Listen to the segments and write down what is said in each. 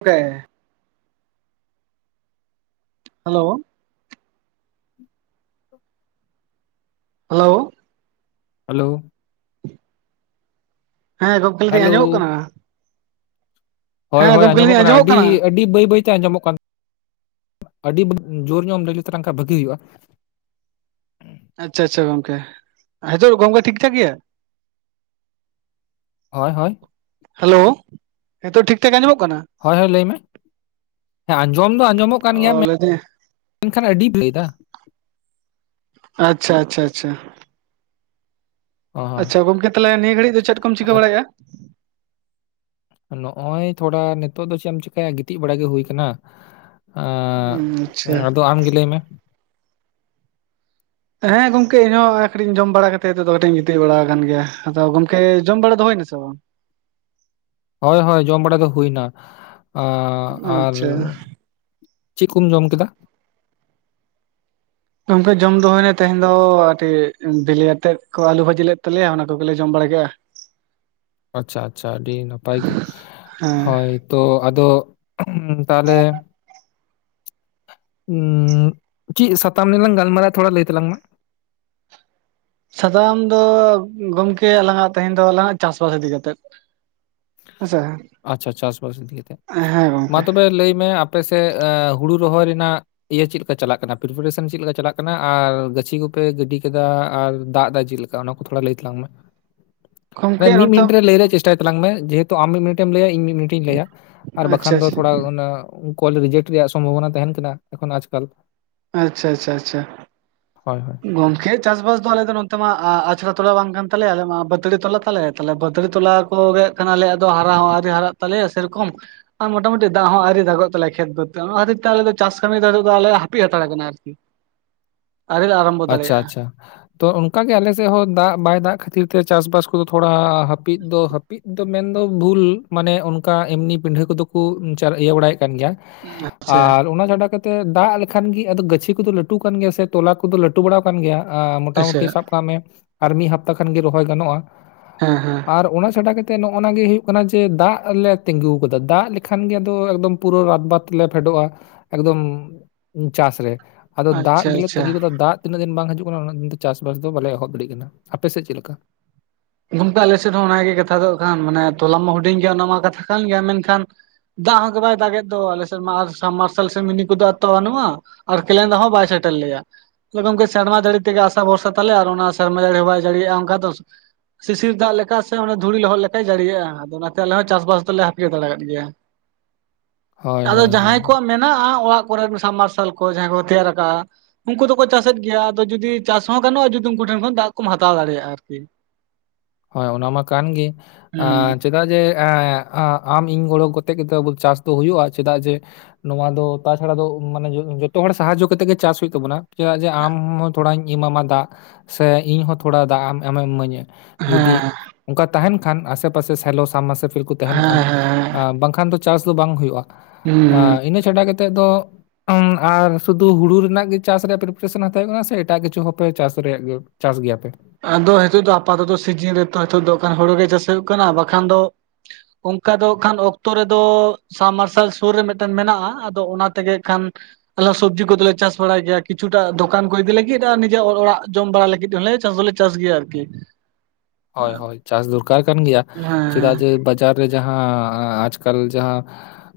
ᱚᱠᱮ, hello! [inaudible] Hello! ᱟᱞᱟᱹᱣ! ᱦᱮᱸ, ᱜᱚᱝᱠᱮ, ᱞᱟᱹ ᱫᱤ ᱦᱮᱞᱳ ᱟᱸᱡᱚᱢᱚᱜ ᱠᱟᱱᱟ, ᱦᱮᱸ ᱦᱳᱭ-ᱦᱳᱭ ᱜᱚᱢᱠᱮ ᱟᱡᱚᱢᱚᱜ ᱞᱟᱹᱭᱫᱟᱹᱧ ᱠᱟᱱᱟ, ᱟᱸᱡᱚᱢᱚᱜ ᱟᱹᱰᱤ, ᱟᱹᱰᱤ ᱵᱟᱹᱭ-ᱵᱟᱹᱭ- ᱛᱮ ᱟᱸᱡᱚᱢᱚᱜ ᱠᱟᱱ ᱟᱹᱰᱤ ᱵᱟᱹᱵᱟᱹᱜ, ᱩᱸ ᱡᱳᱨ ᱧᱚ ᱮᱢ ᱞᱟᱹᱭ ᱞᱮᱛᱟᱞᱟᱝ ᱠᱷᱟᱜ ᱵᱟᱹᱜᱽᱜᱤ ᱭᱩᱜᱼᱟ! ᱟᱸᱪᱪᱷᱟ-ᱪᱷᱟ ᱜᱚᱝᱠᱮ, ᱦᱟᱡᱳᱜ ᱜᱚᱝᱜᱚ ᱴᱷᱤᱠ-ᱴᱷᱟᱠ ᱜᱮᱹᱭᱟ? ᱦᱚᱭ-ᱦᱚᱭ᱾ ᱦᱮᱞᱳᱣ, ᱱᱤᱛᱳᱜ ᱴᱷᱤᱠ-ᱴᱷᱟᱠ ᱟᱸᱡᱚᱢᱚᱜ ᱠᱟᱱᱟ? ᱦᱚᱭ-ᱦᱚᱭ ᱞᱟᱹᱭ ᱢᱮ, ᱦᱮᱸ ᱟᱸᱡᱚᱢ ᱫᱚ ᱟᱸᱡᱚᱢᱚᱜ ᱠᱟᱱ ᱝᱮᱹᱭᱟ ᱚ ᱢᱮ ᱞᱟᱹᱭᱫᱟᱹᱧ ᱹᱮᱝᱠᱷᱟᱱ ᱟᱹᱰᱤ ᱵᱟᱹᱭ ᱫᱟ! ᱟᱪᱼᱪᱷᱟ-ᱪᱷᱟ-ᱪᱷᱟ! ᱚ ᱦᱚᱸ ᱟᱪᱪᱷᱟ ᱜᱚᱝᱠᱮ, ᱛᱟᱞᱮ ᱱᱤᱭᱟᱹ ᱜᱟᱹᱲᱤᱡ ᱫᱚ ᱪᱮᱫ ᱠᱚᱢ ᱪᱤᱠᱟᱹ ᱟᱪ- ᱵᱟᱲᱟᱭᱮᱜᱼᱟ? ᱱᱚᱜᱼᱚᱭ ᱛᱷᱳᱲᱟ ᱱᱤᱛᱚᱜ ᱫᱚ ᱪᱮᱜ ᱮᱢ ᱪᱮᱠᱟᱭᱟ, ᱜᱤᱛᱤᱡ ᱵᱟᱲᱟ ᱜᱮ ᱦᱩᱭ ᱠᱟᱱᱟ! ᱟᱸᱜ ᱟᱪᱪᱷᱟ ᱟᱫᱚ, ᱟᱢᱜᱮ ᱞᱟᱹᱭ ᱢᱮ! ᱦᱮᱸ ᱜᱚᱝᱠᱮ ᱤᱧᱦᱚᱸ ᱟ. ᱠᱟᱹᱴᱤᱡ ᱤᱧ ᱡᱚᱢ ᱵᱟᱲᱟ ᱦᱮᱸ ᱜᱚᱝᱠᱮ, ᱤᱧ ᱦᱚᱸ ᱠᱟᱹᱴᱤᱡ ᱡᱚᱢ ᱵᱟᱲᱟ ᱠᱟᱛᱮᱜ, ᱫᱚᱫᱚ ᱠᱟᱹᱴᱤᱡ ᱤᱧ ᱜᱤᱛᱤᱡ ᱵᱟᱲᱟ ᱠᱟᱱ ᱜᱮᱹᱭᱟᱦ᱾ ᱟᱫᱚ ᱜᱚᱢᱠᱮ, ᱡᱚᱢ ᱵᱟᱲᱟ ᱫᱚ ᱦᱩᱭᱱᱟ ᱥᱮ ᱵᱟᱝ? ᱦᱳᱭ-ᱦᱳᱭ, ᱡᱚᱢ ᱵᱟᱲᱟ ᱫᱚ ᱦᱩᱭᱱᱟ᱾ ᱟᱸ ᱟᱨ ᱟᱪᱪᱷᱟ ᱪᱮᱜ ᱠᱳᱢ ᱡᱚᱢ ᱠᱮᱫᱟ? ᱜᱚᱢᱠᱮ, ᱡᱚᱢ ᱫᱚ ᱦᱩᱭᱱᱮ ᱛᱮᱦᱮᱧ ᱫᱚ ᱴᱤᱡ ᱮᱹᱢ ᱵᱤᱞᱤ ᱟᱛᱮᱫ ᱠᱚ, ᱟᱹᱞᱩ ᱵᱷᱟᱹᱡᱤ ᱞᱮᱫ ᱛᱟᱞᱮᱭᱟ, ᱚᱱᱟ ᱠᱚᱜᱮᱞᱮ ᱡᱚᱢ ᱵᱟᱲᱟ ᱠᱮᱜᱼᱟ᱾ [inaudible] ᱟᱪᱪᱷᱟ-ᱟᱪᱪᱷᱟ, ᱟᱹᱰᱤ ᱱᱟᱯᱟᱭ ᱜᱮ, ᱦᱮᱸ ᱦᱚᱭ! ᱛᱚ ᱟᱫᱚ ᱛᱟᱼᱞᱮ! ᱩᱸᱜ ᱪᱮᱜ ᱥᱟᱛᱟᱢ ᱱᱮᱞᱟᱝ ᱜᱟᱞᱢᱟᱨᱟᱜ? ᱛᱷᱳᱲᱟ ᱞᱟᱹᱭ ᱛᱟᱞᱟᱝ ᱢᱮ! ᱥᱟᱫᱟᱢ ᱫᱚ ᱜᱚᱢᱠᱮ, ᱟᱞᱟᱝᱟᱜ ᱛᱮᱦᱮᱧ ᱫᱚ ᱞᱟᱝᱟᱜ 'ᱪᱟᱥᱵᱟᱥ' ᱤᱫᱤ ᱠᱟᱛᱮᱫ᱾ ᱟᱥᱥᱟ᱾ ᱟᱪᱪᱷᱟ ᱪᱟᱥᱵᱟᱥ ᱟᱥ ᱯᱟᱥ ᱤᱫᱤ ᱠᱟᱛᱮᱜ ᱢᱟ ᱛᱚᱵᱮ ᱞᱟᱹᱭᱢᱮ ᱟᱯᱮᱥᱮᱫ ᱦᱩᱲᱩ ᱨᱚᱦᱚᱭ ᱨᱮᱱᱟᱜ ᱤᱭᱟᱹ ᱪᱮᱫ ᱞᱮᱠᱟ ᱪᱟᱞᱟᱜ ᱠᱟᱱᱟ ᱯᱨᱤᱯᱤᱨᱤᱥᱚᱱ ᱪᱮᱫ ᱞᱮᱠᱟ ᱪᱟᱞᱟᱜ ᱠᱟᱱᱟ ᱟᱨ ᱜᱟᱹᱪᱷᱤ ᱠᱚᱯᱮ ᱜᱤᱰᱤ ᱠᱮᱫᱟᱟ ᱟᱨ ᱫᱟᱜ ᱫᱟᱭ ᱪᱮᱫ ᱞᱤᱠ ᱠᱟ ᱚᱱᱟ ᱠᱚ ᱛᱷᱳᱲᱟ ᱞᱟᱹᱭ ᱛᱟᱞᱟᱝ ᱢᱮ ᱮ ᱜᱚᱝᱠᱮ ᱢᱤᱫ ᱱᱚᱛᱮ ᱢᱤᱱᱤᱴ ᱨᱮ ᱞᱟᱹᱭ ᱨᱮᱭᱟᱜ ᱪᱮᱥᱴᱟᱭ ᱛᱟᱞᱟᱝ ᱢᱮ ᱡᱮᱦᱮᱛᱩ ᱟᱢ ᱢᱤᱫ ᱢᱤᱱᱤᱴᱮᱢ ᱞᱟᱹᱭᱟ ᱤᱧ ᱢᱤᱫ ᱢᱤᱱᱤᱴ ᱤᱧ ᱞᱟᱹᱭᱼᱟ ᱟᱨ ᱟᱪᱪᱷᱟ ᱵᱟᱠᱷᱟᱱ ᱫᱚ ᱛᱷᱳᱲᱟ ᱚᱱᱟᱹᱜ ᱠᱚᱞ ᱨᱮᱡᱮᱠᱴ ᱨᱮᱭᱟᱜ ᱥᱚᱢᱵᱷᱟᱵᱽᱵᱚᱱᱟ ᱛᱟᱦᱮᱸᱱ ᱠᱟᱱᱟ ᱮᱠᱷᱚᱱ ᱟᱡᱽᱼᱠᱚᱞ ᱟᱪᱪᱷᱟ ᱟᱪᱪᱷᱟ ᱟᱪᱪᱷᱟ ᱦᱳᱭ ᱦᱳᱭ ᱜᱚᱢᱠᱮᱡ ᱪᱟᱥᱵᱟᱥ ᱫᱚ ᱟᱞᱮ ᱫᱚ ᱱᱚᱛᱮ ᱢᱟ ᱟᱪᱷᱲᱟ ᱛᱚᱞᱟ ᱵᱟᱝ ᱠᱟᱱ ᱛᱟᱞᱮᱭᱟ ᱟᱞᱮ ᱢᱟ ᱵᱟᱹᱫᱽᱲᱟᱹ ᱛᱚᱞᱟ ᱛᱟᱞᱮ ᱛᱮ ᱵᱟᱹᱫᱽᱲᱟᱹ ᱛᱚᱞᱟ ᱠᱚᱜᱮ ᱠᱟᱱᱟᱞᱮ ᱟᱫᱚ ᱦᱟᱨᱟ ᱦᱚᱸ ᱟᱹᱣᱨᱤ ᱦᱟᱨᱟᱜ ᱛᱟᱞᱮᱭᱟ ᱥᱮᱨᱚᱠᱚᱢ ᱟᱨ ᱢᱳᱴᱟᱢᱩᱴᱤ ᱫᱟᱜ ᱦᱚᱸ ᱟᱹᱣᱨᱤ ᱫᱟᱜᱚᱜ ᱛᱟᱞᱮᱭᱟ ᱠᱷᱮᱛ ᱫᱚ ᱮᱛᱮᱫ ᱚᱱᱟ ᱠᱷᱟᱹᱛᱤᱨ ᱛᱮ ᱟᱞᱮ ᱫᱚ ᱪᱟᱥ ᱠᱟᱹᱢᱤ ᱨᱮ ᱱᱤᱛᱳᱜ ᱫᱚ ᱟᱞᱮ ᱦᱟᱨᱟ [unintelligible] ᱦᱟᱛᱟᱲ ᱟᱠᱟᱱᱟ ᱟᱨᱠᱤ ᱟᱹᱣᱨᱤ ᱟᱪᱪᱷᱟ ᱫᱟᱲᱮᱭᱟᱜᱼᱟ ᱟᱪᱪᱷᱟ ᱛᱚ ᱚᱱᱠᱟ ᱜᱮ ᱟᱞᱮᱥᱮᱫ ᱦᱚᱸ ᱫᱟᱜ ᱵᱟᱭ ᱫᱟᱜ ᱠᱷᱟᱹᱛᱤᱨ ᱛᱮ ᱪᱟᱥ ᱵᱟᱥ ᱠᱚᱫᱚ ᱛᱷᱳᱲᱟ ᱦᱟᱹᱯᱤᱫ ᱫᱚ ᱦᱟᱹᱯ ᱯᱤᱫ ᱫᱚ ᱢᱮᱱᱫᱚ ᱵᱷᱩᱞ ᱢᱟᱱᱮ ᱚᱱᱠᱟ ᱮᱢᱱᱤ ᱯᱤᱰᱷᱟᱹ ᱠᱚᱫᱚ ᱠᱚ ᱤᱭᱟᱹ ᱵᱟᱲᱟᱭᱮᱫ ᱠᱟᱱ ᱜᱮᱭᱟ ᱟᱪᱪᱷᱟ ᱟᱨ ᱚᱱᱟ ᱪᱷᱟᱰᱟ ᱠᱟᱛᱮᱜ ᱫᱟᱜ ᱞᱮᱠᱷᱟᱱ ᱜᱮ ᱟᱫᱚ ᱜᱟᱹᱪᱷᱤ ᱠᱚᱫᱚ ᱞᱟᱹᱴᱩ ᱠᱟᱱ ᱜᱮᱭᱟ ᱥᱮ ᱛᱚᱞᱟ ᱠᱚᱫᱚ ᱞᱟᱹᱴᱩ ᱞᱟᱹᱴᱩ ᱵᱟᱲᱟ ᱟᱠᱟᱱ ᱜᱮᱭᱟ ᱟ ᱟᱪᱪᱷᱟ ᱢᱳᱴᱟᱢᱩᱴᱤ ᱥᱟᱵ ᱠᱟᱜ ᱢᱮ ᱟᱨ ᱢᱤᱫ ᱦᱟᱯᱛᱟ ᱠᱷᱟᱱᱜᱮ ᱨᱚᱦᱚᱭ ᱜᱟᱱᱚᱜᱼᱟ ᱮᱸ ᱦᱮᱸ ᱟᱨ ᱚᱱᱟ ᱪᱷᱟᱰᱟ ᱠᱟᱛᱮᱜ ᱱᱚᱜ ᱚᱱᱟ ᱜᱮ ᱦᱩᱭᱩᱜ ᱠᱟᱱᱟ ᱡᱮ ᱫᱟᱜ ᱞᱮ ᱛᱤᱸᱜᱩ ᱟᱠᱟᱫᱟ ᱫᱟᱜ ᱞᱮᱠᱷᱟᱱ ᱜᱮ ᱟᱫᱚ ᱮᱠᱫᱚᱢ ᱯᱩᱨᱟᱹ ᱨᱟᱛᱵᱟᱛ ᱞᱮ ᱯᱷᱮᱰᱚᱜᱼᱟ ᱮᱠᱫᱚᱢ ᱪᱟᱥ ᱨᱮ ᱟᱫᱚ ᱫᱟᱜ ᱟᱪᱪᱷᱟ ᱜᱮᱞᱮ ᱟᱪᱪᱷᱟ ᱛᱟᱺᱜᱤ ᱟᱠᱟᱫᱟ ᱫᱟᱜ ᱛᱤᱱᱟᱹᱜ ᱫᱤᱱ ᱵᱟᱝ ᱦᱤᱡᱩᱜ ᱠᱟᱱᱟ ᱩᱱᱟᱹᱜ ᱫᱤᱱ ᱫᱚ ᱪᱟᱥ ᱵᱟᱥ ᱫᱚ ᱵᱟᱞᱮ ᱮᱦᱚᱵ ᱫᱟᱲᱤᱜ ᱠᱟᱱᱟ ᱟᱯᱮᱥᱮᱫ ᱪᱮᱫ ᱞᱮᱠᱟ? ᱜᱚᱝᱠᱮ ᱟᱞᱮ ᱥᱮᱫ ᱦᱚᱸ ᱚᱱᱟᱜᱮ ᱠᱟᱛᱷᱟ ᱫᱚ ᱠᱟᱱ ᱢᱟᱱᱮ ᱛᱚᱞᱟ ᱢᱟ ᱦᱩᱰᱤᱧ ᱜᱮᱭᱟ ᱚᱱᱟ ᱢᱟ ᱠᱟᱛᱷᱟ ᱠᱟᱱ ᱜᱮᱭᱟ ᱢᱮᱱᱠᱷᱟᱱ ᱫᱟᱜ ᱦᱚᱸᱜ ᱵᱟᱭ ᱫᱟᱜᱮᱫ ᱫᱚ ᱟᱞᱮᱥᱮᱫ ᱢᱟ ᱥᱟᱼᱢᱟᱨᱥᱟᱞ ᱥᱮ ᱢᱤᱱᱤ ᱠᱚᱫᱚ ᱛᱚ ᱵᱟᱹᱱᱩᱜᱼᱟ ᱟᱨ ᱠᱮᱱᱮᱱ ᱫᱟᱜ ᱦᱚᱸ ᱵᱟᱭ ᱥᱮᱴᱮᱨ ᱞᱮᱭᱟ ᱜᱚᱢᱠᱮ ᱥᱮᱨᱢᱟ ᱡᱟᱹᱲᱤ ᱛᱮᱜᱮ ᱟᱥᱟ ᱵᱷᱚᱨᱥᱟ ᱛᱟᱞᱮ ᱟᱨ ᱚᱱᱟ ᱥᱮᱨᱢᱟ ᱡᱟᱹᱲᱤ ᱦᱚᱸ ᱵᱟᱭ ᱡᱟᱹᱲᱤᱭᱮᱫᱼᱟ ᱚᱱᱠᱟ ᱫᱚ ᱥᱤᱥᱤᱨ ᱫᱟᱜ ᱞᱮᱠᱟ ᱥᱮ ᱚᱱᱟ ᱫᱷᱩᱲᱤ ᱞᱚᱦᱚᱫ ᱞᱮᱠᱟᱭ ᱡᱟᱲᱤᱭᱮᱜᱼᱟ ᱟᱫᱚ ᱚᱱᱟᱛᱮ ᱟᱞᱮ ᱦᱚᱸ ᱪᱟᱥᱵᱟᱥ ᱫᱚᱞᱮ ᱦᱟᱹᱯᱤ ᱦᱟᱛᱟᱲ ᱟᱠᱟᱫ ᱜᱮᱭᱟ ᱦᱳᱭ ᱟᱫᱚ ᱦᱳᱭ ᱦᱳᱭ ᱡᱟᱦᱟᱸᱭ ᱠᱚᱣᱟᱜ ᱢᱮᱱ ᱢᱮᱱᱟᱜᱼᱟ ᱚᱲᱟᱜ ᱠᱚᱨᱮ ᱥᱟᱵ ᱢᱟᱨᱥᱟᱞ ᱠᱚ ᱡᱟᱦᱟᱸᱭ ᱠᱚ ᱛᱮᱭᱟᱨ ᱠᱟᱜᱼᱟ ᱩᱱᱠᱩ ᱫᱚᱠᱚ ᱪᱟᱥᱮᱫ ᱜᱮᱭᱟ ᱟᱫᱚ ᱡᱩᱫᱤ ᱪᱟᱥ ᱦᱚᱸ ᱜᱟᱱᱚᱜᱼᱟ ᱡᱩᱫᱤ ᱩᱱᱠᱩ ᱴᱷᱮᱱ ᱠᱷᱚᱱ ᱫᱟᱜ ᱠᱚᱢ ᱦᱟᱛᱟᱣ ᱫᱟᱲᱮᱭᱟᱜᱼᱟ ᱟᱨᱠᱤ ᱦᱳᱭ ᱚᱱᱟ ᱢᱟ ᱠᱟᱱ ᱜᱮ ᱟᱸᱻ ᱦᱩᱸ ᱪᱮᱫ ᱠᱟᱴᱮ ᱮᱸᱜ ᱟᱜ ᱟᱢ ᱤᱧ ᱜᱚᱲᱚ ᱠᱟᱛᱮᱜ ᱜᱮᱛᱚ ᱪᱟᱥ ᱫᱚ ᱦᱩᱭᱩᱜᱼᱟ ᱪᱮᱫᱟᱜ ᱡᱮ ᱱᱚᱣᱟ ᱫᱚ ᱛᱟᱪᱷᱟᱲᱟ ᱫᱚ ᱢᱟᱱᱮ ᱡᱚᱛᱚ ᱦᱚᱲ ᱥᱟᱦᱟᱡᱚ ᱠᱟᱛᱮᱜ ᱜᱮ ᱪᱟᱥ ᱦᱩᱭᱩᱜ ᱛᱟᱵᱚᱱᱟ ᱪᱮᱫᱟᱜ ᱡᱮ ᱟᱢ ᱛᱷᱚᱲᱟᱧ ᱮᱢᱟᱢᱟ ᱫᱟᱜ ᱥᱮ ᱤᱧ ᱦᱚᱸ ᱛᱷᱚᱲᱟ ᱫᱟᱜ ᱟᱢᱮᱢ ᱤᱢᱟᱹᱧᱟ ᱡᱩᱚᱫᱤ ᱦᱮᱸ ᱚᱱᱠᱟ ᱛᱟᱦᱮᱱ ᱠᱷᱟᱱ ᱟᱥᱮᱯᱟᱥᱮ ᱥᱮᱞᱚ ᱥᱟᱢᱵᱟᱥᱯᱤᱞ ᱠᱚ ᱛᱟᱦᱮᱱ ᱦᱮᱸ ᱠᱷᱟᱱ ᱦᱮᱸ ᱵᱟᱝᱠᱷᱟᱱ ᱫᱚ ᱪᱟᱥ ᱫᱚ ᱵᱟᱝ ᱦᱩᱭᱩᱜᱼᱟ ᱦᱩᱸ ᱟᱹᱜ ᱤᱱᱟᱹ ᱪᱷᱟᱰᱟ ᱠᱟᱛᱮᱫ ᱫᱚ ᱟᱢ ᱟᱨ ᱥᱩᱫᱷᱩ ᱦᱩᱲᱩ ᱨᱮᱱᱟᱜ ᱜᱮ ᱪᱟᱥ ᱨᱮᱭᱟᱜ ᱯᱨᱤᱯᱟᱨᱮᱥᱚᱱ ᱦᱟᱛᱟᱣ ᱦᱩᱭᱩᱜ ᱠᱟᱱᱟ ᱥᱮ ᱮᱴᱟᱜ ᱠᱤᱪᱷᱩ ᱦᱚᱸᱯᱮ ᱪᱟᱥ ᱨᱮᱭᱟᱜ ᱜᱮ ᱪᱟᱥ ᱜᱮᱭᱟᱯᱮ? ᱟᱫᱚ ᱱᱤᱛᱚᱜ ᱫᱚ ᱟᱯᱟᱛᱚᱛᱚ ᱥᱤᱡᱤᱱ ᱨᱮᱛᱚ ᱫᱚ ᱦᱳᱲᱳ ᱜᱮ ᱪᱟᱥ ᱦᱩᱭᱩᱜ ᱠᱟᱱᱟ ᱵᱟᱠᱷᱟᱱ ᱫᱚ ᱚᱱᱠᱟ ᱫᱚ ᱠᱷᱟᱱ ᱚᱠᱛᱚ ᱨᱮᱫᱚ ᱥᱟᱢᱟᱨ ᱥᱮᱞ ᱥᱩᱨ ᱨᱮ ᱢᱤᱫᱴᱮᱱ ᱢᱮᱱᱟᱜᱼᱟ ᱟᱫᱚ ᱚᱱᱟ ᱛᱮᱜᱮ ᱠᱷᱟᱱ ᱟᱞᱮ ᱥᱚᱵᱽᱡᱤ ᱠᱚᱫᱚᱞᱮ ᱪᱟᱥ ᱵᱟᱲᱟᱭ ᱜᱮᱭᱟ ᱠᱤᱪᱷᱩᱴᱟ ᱫᱚᱠᱟᱱ ᱠᱚ ᱤᱫᱤ ᱞᱟᱹᱜᱤᱫ ᱟᱨ ᱱᱤᱡᱮ ᱚᱲᱟᱜ ᱡᱚᱢ ᱵᱟᱲᱟ ᱞᱟᱹᱜᱤᱫ ᱦᱚᱸᱞᱮ ᱪᱟᱥ ᱫᱚᱞᱮ ᱪᱟᱥ ᱜᱮᱭᱟ ᱟᱨᱠᱤ ᱦᱳᱭ ᱦᱳᱭ ᱪᱟᱥ ᱫᱚᱨᱠᱟᱨ ᱠᱟᱱ ᱜᱮᱭᱟ ᱪᱮᱫᱟᱜ ᱦᱮᱸ ᱡᱮ ᱵᱟᱡᱟᱨ ᱨᱮ ᱡᱟᱦᱟᱸ ᱟᱡᱽᱠᱟᱞ ᱡᱟᱦᱟᱸ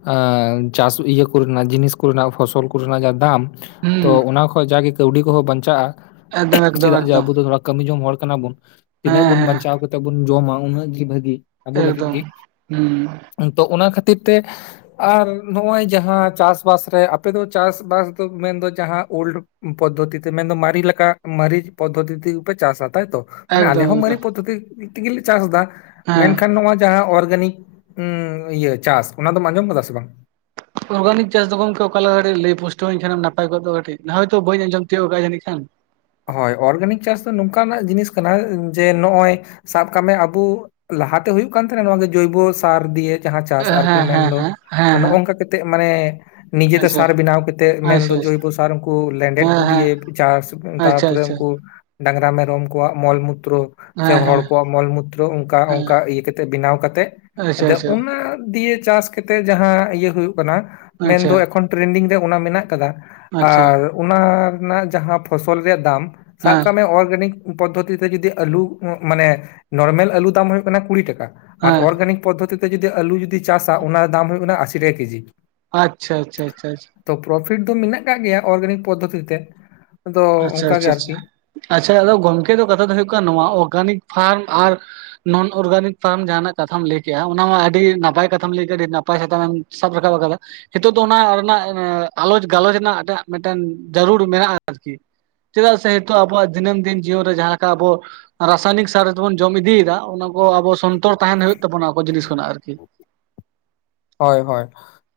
ᱟᱸᱜ ᱪᱟᱥᱩ ᱤᱭᱟᱹ ᱠᱚᱨᱮᱱᱟᱜ ᱡᱤᱱᱤᱥ ᱠᱚᱨᱮᱱᱟᱜ ᱯᱷᱚᱥᱚᱞ ᱠᱚᱨᱮᱱᱟᱜ ᱡᱟ ᱫᱟᱢ ᱛᱚ ᱦᱩᱸ ᱚᱱᱟ ᱠᱷᱚᱡ ᱡᱟᱜᱮ ᱠᱟᱹᱣᱰᱤ ᱠᱚᱦᱚᱸ ᱵᱟᱧᱪᱟᱜᱼᱟ ᱮᱠᱫᱚᱢ ᱮᱠᱫᱚᱢ ᱪᱮᱫᱟᱜ ᱡᱮ ᱮᱠᱫᱚᱢ ᱟᱵᱚ ᱫᱷᱚ ᱠᱟᱹᱢᱤ ᱡᱚᱝ ᱦᱚᱲ ᱠᱟᱱᱟ ᱵᱩᱱ ᱦᱮᱸ ᱵᱚᱱ ᱦᱮᱸ ᱵᱟᱧᱪᱟᱣ ᱠᱟᱛᱮᱜ ᱵᱚᱱ ᱡᱚᱢᱟ, ᱩᱱᱟᱹᱜ ᱜᱮ ᱵᱷᱟᱜᱤ ᱟᱵᱚ ᱞᱟᱹᱜᱤᱫ ᱮᱠᱫᱚᱢ ᱜᱮ ᱦᱩᱸ ᱾ ᱛᱚ ᱚᱱᱟ ᱠᱷᱟᱹᱛᱤᱨ ᱛᱮ ᱟᱨ ᱱᱚᱜᱼᱚᱭ ᱡᱟᱦᱟᱸ ᱪᱟᱥᱵᱟᱥ ᱨᱮ ᱟᱯᱮ ᱫᱚ ᱪᱟᱥᱵᱟᱥ ᱫᱚ ᱢᱮᱱᱫᱚ ᱡᱟᱦᱟᱸ ᱳᱞᱰ ᱯᱚᱫᱽᱫᱷᱚᱛᱤ ᱛᱮ ᱢᱮᱱᱫᱚ ᱢᱟᱨᱤ ᱞᱮᱠᱟ ᱢᱟᱨᱤ ᱯᱚᱫᱽᱫᱷᱚᱛᱤ ᱛᱮᱜᱮ ᱯᱮ ᱪᱟᱥᱟ ᱛᱟᱭᱛᱚ ᱾ ᱢᱟᱱᱮ ᱮᱠᱫᱚᱢ ᱟᱞᱮᱦᱚᱸ ᱢᱟᱨᱮ ᱮᱠᱫᱚᱢ ᱯᱚᱫᱽᱫᱷᱚᱛᱤ ᱛᱮᱜᱮᱞᱮ ᱪᱟᱥ ᱮᱫᱟ, ᱦᱮᱸ ᱢᱮᱱᱠᱷᱟᱱ ᱱᱚᱣᱟ ᱡᱟᱦᱟᱸ ᱚᱨᱜᱟᱱᱤᱠ ᱩᱸ ᱤᱭᱟᱹ ᱪᱟᱥ ᱚᱱᱟᱫᱚᱢ ᱟᱸᱡᱚᱢ ᱟᱠᱟᱫᱟ ᱥᱮ ᱵᱟᱝ? ᱚᱨᱜᱟᱱᱤᱠ ᱪᱟᱥ ᱫᱚ ᱜᱚᱢᱠᱮ ᱚᱠᱟ ᱞᱮᱠᱟ ᱠᱟᱹᱴᱤᱡ ᱞᱟᱹᱭ ᱯᱩᱥᱴᱟᱹᱣ ᱟᱹᱧ ᱠᱷᱟᱱᱮᱢ ᱱᱟᱯᱟᱭ ᱠᱚᱜ ᱫᱚ ᱠᱟᱴᱤᱡ, ᱦᱚᱭᱛᱚ ᱵᱟᱹᱧ ᱟᱡᱚᱢ ᱛᱤᱭᱳ ᱠᱟᱜᱼᱟ ᱡᱟᱹᱱᱤᱡ ᱠᱷᱟᱱ ᱾ ᱦᱚᱭ ᱚᱨᱜᱟᱱᱤᱠ ᱪᱟᱥ ᱫᱚ ᱱᱚᱝᱠᱟ ᱱᱟᱜ ᱡᱤᱱᱤᱥ ᱠᱟᱱᱟ ᱡᱮ ᱱᱚᱜᱼᱚᱭ ᱥᱟᱵ ᱠᱟᱜ ᱢᱮ ᱟᱵᱩ ᱞᱟᱦᱟᱛᱮ ᱦᱩᱭᱩᱜ ᱠᱟᱱᱟᱸ ᱛᱟᱦᱮᱱᱟ ᱱᱚᱣᱟ ᱜᱮ ᱡᱚᱭᱵᱚ ᱥᱟᱨ ᱫᱤᱭᱮ ᱡᱟᱦᱟᱸ ᱪᱟᱥ ᱦᱮᱸ ᱟᱨᱠᱤ ᱦᱮᱸ ᱢᱮᱱᱫᱚ ᱦᱮᱸ ᱦᱮᱸ ᱦᱮᱸ ᱱᱚᱜᱼᱚᱝᱠᱟ ᱠᱟᱛᱮᱜ ᱢᱟᱱᱮ ᱱᱤᱡᱮᱛᱮ ᱟᱪᱪᱷᱟ ᱥᱟᱨ ᱵᱮᱱᱟᱣ ᱠᱟᱛᱮᱫ ᱟᱪᱪᱷᱟ ᱢᱮᱱᱫᱚ ᱟᱪᱪᱷᱟ ᱡᱚᱭᱵᱚ ᱥᱟᱨ ᱩᱱᱠᱩ ᱞᱮᱸᱰᱷᱮᱫ ᱦᱮᱸ ᱠᱚ ᱫᱤᱭᱮ ᱦᱮᱸ ᱪᱟᱥ ᱟᱪᱪᱷᱟ ᱛᱟᱯᱚᱨᱮ ᱟᱪᱪᱷᱟ ᱩᱱᱠᱩ ᱰᱟᱝᱨᱟ ᱢᱮᱨᱚᱢ ᱠᱚᱣᱟᱜ ᱢᱚᱞ ᱢᱩᱛᱨᱚ ᱥᱮ ᱦᱮᱸ ᱦᱮᱸ ᱦᱚᱲ ᱦᱮᱸ ᱠᱚᱣᱟᱜ ᱢᱚᱞ ᱢᱩᱛᱨᱚ ᱚᱱᱠᱟ ᱚᱱᱠᱟ ᱤᱭᱟᱹ ᱠᱟᱛᱮ ᱵᱮᱱᱟᱣ ᱠᱟᱛᱮᱫᱼᱼ ᱟᱪᱪᱷᱟ ᱟᱫᱚ ᱟᱪᱪᱷᱟ ᱚᱱᱟ ᱫᱤᱭᱮ ᱪᱟᱥ ᱾ ᱠᱟᱛᱮ ᱡᱟᱦᱟᱸ ᱤᱭᱟᱹ ᱦᱩᱭᱩᱜ ᱠᱟᱱᱟ ᱢᱮᱱ ᱫᱚ ᱟᱪᱪᱷᱟ ᱟᱪᱪᱷᱟ ᱦᱮᱸ ᱦᱮᱸ ᱟᱪᱪᱷᱟ ᱟᱪᱪᱷᱟ ᱟᱪᱪᱷᱟ ᱮᱠᱷᱚᱱ ᱴᱨᱮᱱᱰᱤᱝ ᱨᱮ ᱚᱱᱟ ᱢᱮᱱᱟᱜ ᱟᱠᱟᱫᱟ, ᱟᱨ ᱚᱱᱟ ᱨᱮᱱᱟᱜ ᱡᱟᱦᱟᱸ ᱯᱷᱚᱥᱚᱞ ᱨᱮᱭᱟᱜ ᱫᱟᱢ ᱥᱟᱵ ᱠᱟᱜ ᱢᱮ ᱚᱞᱨᱮᱰᱤ ᱯᱚᱫᱽᱫᱷᱚᱛᱤ ᱛᱤᱛᱮ ᱡᱩᱫᱤ ᱟᱞᱩ ᱢᱟᱱᱮ ᱱᱚᱨᱢᱮᱞ ᱟᱞᱩ ᱫᱟᱢ ᱦᱳᱭᱜ ᱠᱟᱱᱟ ᱠᱩᱲᱤ ᱴᱟᱠᱟ᱾ ᱟᱨ ᱚᱨᱜᱟᱱᱤᱠ ᱯᱚᱫᱽᱫᱷᱚᱛᱤ ᱛᱮ ᱡᱩᱚᱫᱤ ᱟᱞᱩ ᱡᱩᱫᱤ ᱪᱟᱥᱟ, ᱚᱱᱟ ᱫᱟᱢ ᱦᱩᱭᱩᱜᱜ ᱠᱟᱱᱟ ᱟᱥᱤ ᱴᱟᱠᱟ ᱠᱮᱡᱤ ᱾ ᱟᱪᱪᱷᱟ ᱟᱪᱪᱷᱟ ᱟᱪᱪᱷᱟ ᱟᱪᱪᱷᱟ ᱾ ᱛᱚ ᱯᱨᱚᱯᱷᱤᱴ ᱫᱚ ᱢᱮᱱᱟᱜ ᱠᱟᱜ ᱜᱮᱭᱟ ᱚᱨᱜᱟᱱᱤᱠ ᱯᱚᱫᱽᱫᱷᱚᱛᱤ ᱛᱤᱛᱮ ᱾ ᱟᱪᱪᱷᱟ ᱟᱪᱪᱷᱟ ᱟᱪᱪᱷᱟ ᱟᱪᱪᱷᱟ, ᱟᱫᱚ ᱜᱚᱝᱠᱮ ᱫᱚ ᱠᱟᱛᱷᱟ ᱫᱚ ᱦᱩᱭᱩᱜ ᱠᱟᱱᱟ ᱱᱚᱣᱟ ᱚᱨᱜᱟᱱᱤᱠ ᱯᱷᱟᱨᱢ ᱟᱨ ᱱᱚᱱ ᱚᱨᱜᱟᱱᱤᱠ ᱯᱷᱟᱨᱢ ᱡᱟᱦᱟᱱᱟᱜ ᱠᱟᱛᱷᱟᱢ ᱞᱟᱹᱭ ᱠᱮᱜᱟ, ᱚᱱᱟ ᱢᱟ ᱟᱹᱰᱤ ᱱᱟᱯᱟᱭ ᱠᱟᱛᱷᱟᱢ ᱞᱟᱹᱭ ᱠᱮᱫᱮᱜ ᱟᱹᱰᱤ ᱱᱟᱯᱟᱭ ᱠᱟᱛᱷᱟᱢ ᱥᱟᱵ ᱨᱟᱠᱟᱵ ᱟᱠᱟᱫᱟ, ᱱᱤᱛᱚᱜ ᱫᱚ ᱚᱱᱟ ᱨᱮᱱᱟᱜ ᱟᱞᱚᱪ ᱜᱟᱞᱚᱪ ᱨᱮᱱᱟᱜ ᱮᱜ ᱢᱤᱫᱴᱮᱱ ᱡᱟᱹᱨᱩᱲ ᱢᱮᱱᱟᱜᱼᱟ᱾ ᱟᱨᱠᱤ ᱪᱮᱫᱟᱜ ᱥᱮ ᱱᱤᱛᱚᱜ ᱟᱵᱚᱣᱟᱜ ᱫᱤᱱᱟᱹᱢ ᱫᱤᱱ ᱡᱤᱭᱚᱱ ᱨᱮ ᱡᱟᱦᱟᱸ ᱞᱮᱠᱟ ᱟᱵᱚ ᱨᱟᱥᱟᱭᱱᱤᱠ ᱥᱟᱨ ᱛᱮᱵᱚᱱ ᱡᱚᱢ ᱤᱫᱤᱭᱮᱫᱟ ᱚᱱᱟ ᱠᱚ ᱟᱵᱚ ᱥᱚᱱᱛᱚᱨ ᱛᱟᱦᱮᱱ ᱦᱩᱭᱩᱜ ᱛᱟᱵᱚᱱᱟ ᱚᱱᱟ ᱡᱤᱱᱤᱥ ᱠᱷᱚᱱᱟᱜ ᱾ ᱟᱨᱠᱤ ᱦᱚᱭ ᱦᱚᱭ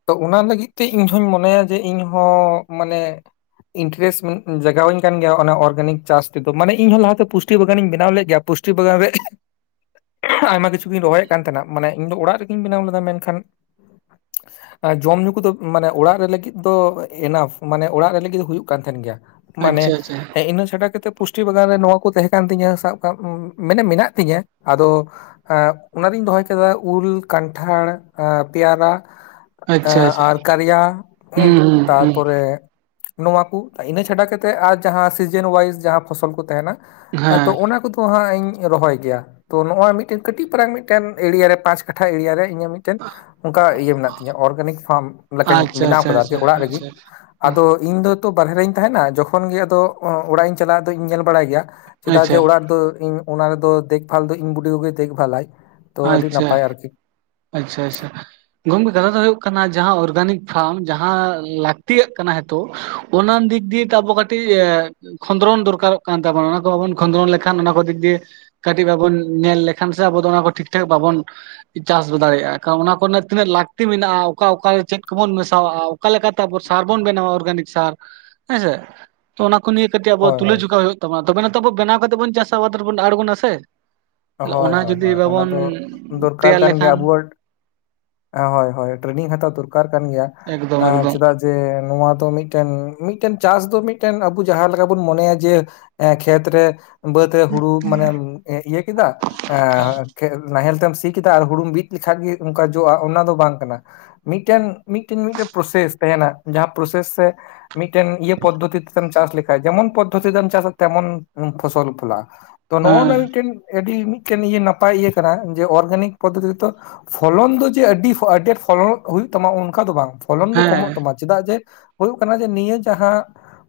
ᱛᱚ ᱚᱱᱟ ᱞᱟᱹᱜᱤᱫ ᱛᱮ ᱤᱧ ᱦᱚᱧ ᱢᱚᱱᱮᱭᱟ ᱡᱮ ᱤᱧ ᱦᱚᱸ ᱢᱟᱱᱮ ᱤᱱᱴᱟᱨᱮᱥᱴ ᱡᱟᱜᱟᱣ ᱟᱹᱧ ᱠᱟᱱ ᱜᱮᱭᱟ, ᱚᱱᱟ ᱚᱨᱜᱟᱱᱤᱠ ᱪᱟᱥ ᱛᱮᱫ ᱢᱟᱱᱮ ᱤᱧᱦᱚ ᱞᱟᱦᱟᱛᱮ ᱯᱩᱥᱴᱤ ᱵᱟᱜᱟᱱᱤᱧ ᱵᱮᱱᱟᱣ ᱞᱮᱫᱜ ᱜᱮᱭᱟ ᱯᱩᱥᱴᱤ [inaudible] ᱵᱟᱜᱟᱱ ᱨᱮ ᱟᱭᱢᱟ ᱠᱤᱪᱷᱩᱤᱧ ᱨᱚᱦᱚᱭᱮᱫ ᱠᱟᱱ ᱛᱟᱦᱮᱱᱟ ᱢᱟᱱᱮ ᱤᱧ ᱫᱚ ᱚᱲᱟᱜ ᱨᱮᱜᱤᱧ ᱵᱮᱱᱟᱣ ᱞᱮᱫᱟ ᱢᱮᱱᱠᱷᱟᱱ [unintelligible] ᱡᱚᱢ ᱧᱩ ᱠᱚᱫᱚ ᱢᱟᱱᱮ ᱚᱲᱟᱜ ᱨᱮ ᱞᱟᱹᱜᱤᱫ ᱫᱚ ᱮᱱᱟᱯ ᱢᱟᱱᱮ ᱚᱲᱟᱜ ᱨᱮ ᱞᱟᱹᱜᱤᱫ ᱫᱚ ᱦᱩᱭᱩᱜ ᱠᱟᱱ ᱛᱟᱦᱮᱱ ᱜᱮᱭᱟ ᱾ ᱢᱟᱱᱮ ᱟᱪᱪᱷᱟ ᱟᱪᱪᱷᱟ ᱤᱱᱟᱹ ᱥᱮᱴᱟ ᱠᱟᱛᱮ ᱯᱩᱥᱴᱤ ᱵᱟᱜᱟᱱ ᱨᱮ ᱱᱚᱶᱟ ᱠᱚ ᱛᱟᱦᱮᱸ ᱠᱟᱱ ᱛᱤᱧᱟᱹ ᱥᱟᱵ ᱠᱟᱜ ᱢᱟᱱᱮ ᱢᱮᱱᱟᱜ ᱛᱤᱧᱟᱹ ᱟᱫᱚ ᱮ ᱚᱱᱟᱨᱤᱧ ᱫᱚᱦᱚᱭ ᱠᱟᱫᱟ ᱩᱞ ᱠᱟᱱᱴᱷᱟᱲ ᱮ ᱯᱮᱭᱟᱨᱟ ᱟᱪᱪᱷᱟ ᱟᱪᱪᱷᱟ ᱟᱨ ᱠᱟᱨᱤᱭᱟ ᱦᱩᱸ ᱦᱩᱸ ᱦᱩᱸ ᱛᱟᱨᱯᱚᱨᱮ ᱱᱚᱣᱟᱠᱩ ᱤᱱᱟᱹ ᱪᱷᱟᱰᱟ ᱠᱟᱛᱮᱜ ᱟᱨ ᱡᱟᱦᱟᱸ ᱥᱤᱡᱮᱱ ᱳᱣᱟᱭᱤᱡ ᱡᱟᱦᱟᱸ ᱯᱷᱚᱥᱚᱞ ᱠᱚ ᱛᱟᱦᱮᱱᱟ ᱛᱚ ᱦᱮᱸ ᱚᱱᱟ ᱠᱚᱫᱚᱼᱼ ᱛᱚ ᱦᱟᱸᱜ ᱤᱧ ᱨᱚᱦᱚᱭ ᱜᱮᱭᱟ, ᱛᱚ ᱱᱚᱜᱼᱚᱭ ᱢᱤᱫᱴᱮᱱ ᱠᱟᱹᱴᱤᱡ ᱛᱟᱞᱟᱝ ᱢᱤᱫᱴᱮᱱ ᱮᱲᱤᱭᱟ ᱨᱮ ᱯᱟᱸᱪ ᱠᱟᱴᱷᱟ ᱮᱨᱤᱭᱟ ᱨᱮ ᱤᱧᱟᱹᱜ ᱢᱤᱫᱼᱼ ᱢᱤᱫᱴᱮᱱ ᱚᱱᱠᱟ ᱤᱭᱟᱹ ᱢᱮᱱᱟᱜ ᱛᱤᱧᱟ ᱚᱨᱜᱟᱱᱤᱠ ᱯᱷᱟᱨᱢ ᱞᱮᱠᱟᱧ ᱟᱪᱪᱷᱟ ᱵᱮᱱᱟᱣ ᱟᱪᱪᱷᱟ ᱠᱟᱫᱟ ᱟᱨᱠᱤ ᱟᱪᱪᱷᱟ ᱚᱲᱟᱜ ᱨᱮᱜᱮ ᱟᱪᱪᱷᱟ ᱾ ᱟᱫᱚ ᱤᱧ ᱫᱚ ᱛᱚ ᱵᱟᱦᱨᱮ ᱨᱮᱧ ᱛᱟᱦᱮᱱᱟ ᱡᱚᱠᱷᱚᱱ ᱜᱮ ᱟᱫᱚ ᱚᱲᱟᱜ ᱤᱧ ᱪᱟᱞᱟᱜᱼᱟ ᱟᱫᱚᱧ ᱧᱮᱞ ᱵᱟᱲᱟᱭ ᱜᱮᱭᱟ ᱾ ᱪᱮᱫᱟᱜ ᱡᱮ ᱟᱪᱪᱷᱟ ᱚᱲᱟᱜ ᱨᱮᱫᱚ ᱤᱧ ᱚᱱᱟ ᱨᱮᱫᱚ ᱫᱮᱠ ᱵᱷᱟᱞ ᱫᱚ ᱤᱧ ᱵᱩᱰᱤ ᱜᱚ ᱜᱮ ᱫᱮᱠᱷᱵᱷᱟᱞᱟᱭ ᱾ ᱟᱪᱪᱷᱟ, ᱟᱪᱪᱷᱟ ᱟᱪᱪᱷᱟ ᱾ ᱜᱚᱝᱠᱮ ᱠᱟᱛᱷᱟ ᱫᱚ ᱦᱳᱭᱳᱜ ᱠᱟᱱᱟ ᱡᱟᱦᱟᱸ ᱚᱨᱜᱟᱱᱤᱠ ᱯᱷᱟᱨᱢ ᱡᱟᱦᱟᱸ ᱞᱟᱹᱠᱛᱤᱭᱟᱜ ᱠᱟᱱᱟᱼᱼ ᱛᱚ ᱚᱱᱟ ᱫᱤᱠ ᱫᱤᱭᱮ ᱛᱚ ᱟᱵᱚ ᱠᱟᱹᱴᱤᱡᱼᱼ ᱠᱷᱚᱸᱫᱽᱨᱚᱱ ᱫᱚᱨᱠᱟᱨᱚᱜ ᱠᱟᱱ ᱛᱟᱵᱚᱱᱟ ᱚᱱᱟ ᱠᱚ ᱵᱟᱵᱚᱱ ᱠᱷᱚᱸᱫᱽᱨᱚᱱ ᱞᱮᱠᱷᱟᱱ ᱚᱱᱟ ᱠᱚ ᱫᱤᱠ ᱫᱤᱭᱮᱼᱼ ᱠᱟᱹᱴᱤᱡ ᱵᱟᱵᱚᱱ ᱧᱮᱞ ᱞᱮᱠᱷᱟᱱ ᱥᱮ ᱟᱵᱚ ᱫᱚ ᱚᱱᱟ ᱠᱚ ᱴᱷᱤᱠᱼᱼ ᱴᱷᱮᱠ ᱵᱟᱵᱚᱱ ᱪᱟᱥ ᱦᱚ ᱫᱟᱲᱮᱭᱟᱜᱼᱟ ᱮᱠᱷᱟᱱ ᱚᱱᱟ ᱠᱚᱨᱮᱱᱟᱜ ᱛᱤᱱᱟᱹᱜ ᱞᱟᱹᱠᱛᱤ ᱢᱮᱱᱟᱜᱼᱟ ᱚᱠᱟ ᱚᱠᱟ ᱨᱮ ᱪᱮᱫ? ᱵᱚᱱ ᱢᱮᱥᱟᱣᱟᱜᱼᱟ ᱚᱠᱟ ᱞᱮᱠᱟ ᱛᱮ ᱥᱟᱨ ᱵᱚᱱ ᱵᱮᱱᱟᱣᱟ ᱚᱨᱜᱟᱱᱤᱠ ᱥᱟᱨ ᱦᱮᱸᱥᱮ ᱛᱚ ᱚᱱᱟ ᱠᱚ ᱱᱤᱭᱟᱹ ᱠᱟᱹᱴᱤᱡ ᱟᱵᱚ ᱦᱳᱭ ᱛᱩᱞᱟᱹ ᱦᱳᱭ ᱡᱚᱠᱷᱟ ᱦᱩᱭᱩᱜ ᱛᱟᱵᱱᱟ ᱛᱚᱵᱮ ᱱᱟ ᱛᱚ ᱟᱵᱚ ᱵᱮᱱᱟᱣ ᱠᱟᱛᱮ ᱵᱚᱱ ᱪᱟᱥ ᱟᱵᱟᱫ ᱨᱮᱵᱚᱱ ᱰᱟᱦᱟᱲ ᱵᱚᱱᱟ ᱥᱮ ᱛᱟᱦᱞᱮ ᱦᱳᱭ ᱚᱱᱟ ᱦᱳᱭ ᱡᱩᱫᱤ ᱦᱳᱭ ᱚᱱᱟ ᱵᱟᱵᱚᱱ ᱫᱚ ᱫᱚᱨᱠᱟᱨ ᱛᱮᱭᱟᱨ ᱠᱟᱱ ᱜᱮᱭᱟ ᱞᱮᱠᱷᱟᱱ ᱟᱵᱚᱣᱟᱜ ᱦᱳᱭ ᱦᱳᱭ ᱴᱨᱮᱱᱤᱝ ᱦᱟᱛᱟᱣ ᱫᱚᱨᱠᱟᱨ ᱠᱟᱱ ᱜᱮᱭᱟ ᱮᱠᱫᱚᱢ ᱮᱸ ᱮᱠᱫᱚᱢ ᱪᱮᱫᱟᱜ ᱡᱮ ᱡᱮ ᱱᱚᱣᱟ ᱫᱚ ᱢᱤᱫᱴᱮᱱ ᱢᱤᱫᱴᱮᱱ ᱪᱟᱥ ᱫᱚ ᱢᱤᱫᱴᱮᱱ ᱟᱵᱩ ᱡᱟᱦᱟᱸ ᱞᱮᱠᱟ ᱵᱩᱱ ᱢᱚᱱᱮᱭᱟ ᱡᱮ ᱮᱸ ᱠᱷᱮᱛ ᱨᱮ ᱵᱟᱹᱫᱽ ᱨᱮ ᱦᱩᱲᱩ ᱢᱟᱱᱮ ᱮᱸ ᱤᱭᱟᱹ ᱠᱮᱫᱟ ᱮᱸ ᱠᱷᱮ ᱱᱟᱦᱮᱞ ᱛᱮᱢ ᱥᱤ ᱠᱮᱫᱟ ᱟᱨ ᱦᱩᱲᱩᱢ ᱵᱤᱫ ᱞᱮᱠᱷᱟᱡ ᱜᱮ ᱚᱱᱠᱟ ᱡᱚᱜᱼᱟ ᱚᱱᱟ ᱫᱚ ᱵᱟᱝ ᱠᱟᱱᱟ᱾ ᱢᱤᱫᱴᱮᱱ ᱢᱤᱫᱴᱮᱱ ᱢᱤᱫᱴᱮᱱ ᱯᱟᱨᱚᱥᱮᱥ ᱛᱟᱦᱮᱱᱟ ᱡᱟᱦᱟᱸ ᱯᱚᱨᱚᱥᱮᱥ ᱢᱤᱫᱴᱮᱱ ᱤᱭᱟᱹ ᱯᱚᱫᱽᱫᱷᱚᱛᱤ ᱛᱮᱢ ᱪᱟᱥ ᱞᱮᱠᱷᱟᱡ ᱡᱮᱢᱚᱱ ᱯᱚᱫᱽᱫᱷᱚᱛᱤ ᱛᱮᱢ ᱪᱟᱥᱟ ᱛᱮᱢᱚᱱ ᱯᱷᱚᱥᱚᱞ ᱯᱷᱞᱟᱜᱼᱟ᱾ ᱛᱚ ᱱᱚᱜᱼᱚᱭ ᱱᱚᱣᱟ ᱦᱮᱸ ᱢᱤᱫᱴᱮᱱ ᱟᱹᱰᱤ ᱢᱤᱫᱴᱮᱱ ᱤᱭᱟᱹ ᱱᱟᱯᱟᱭ ᱤᱭᱟᱹ ᱠᱟᱱᱟ ᱡᱮ ᱚᱨᱜᱟᱱᱤᱠ ᱯᱚᱫᱽᱫᱷᱚᱛᱤ ᱛᱮᱫᱚ? ᱯᱷᱚᱞᱚᱱ ᱫᱚ ᱡᱮ ᱟᱹᱰᱤ ᱠᱷᱚᱡ ᱟᱹᱰᱤ ᱯᱷᱚᱞᱚᱱ ᱦᱩᱭᱩᱜ ᱛᱟᱢᱟ ᱚᱱᱠᱟ ᱫᱚ ᱵᱟᱝ ᱯᱷᱚᱞᱚᱱ ᱫᱚ ᱠᱚᱢᱚᱜ ᱦᱮᱸ ᱛᱟᱢᱟ᱾ ᱪᱮᱫᱟᱜ ᱡᱮ ᱦᱩᱭᱩᱜ ᱠᱟᱱᱟ ᱡᱮ ᱱᱤᱭᱟᱹ ᱡᱟᱦᱟᱸ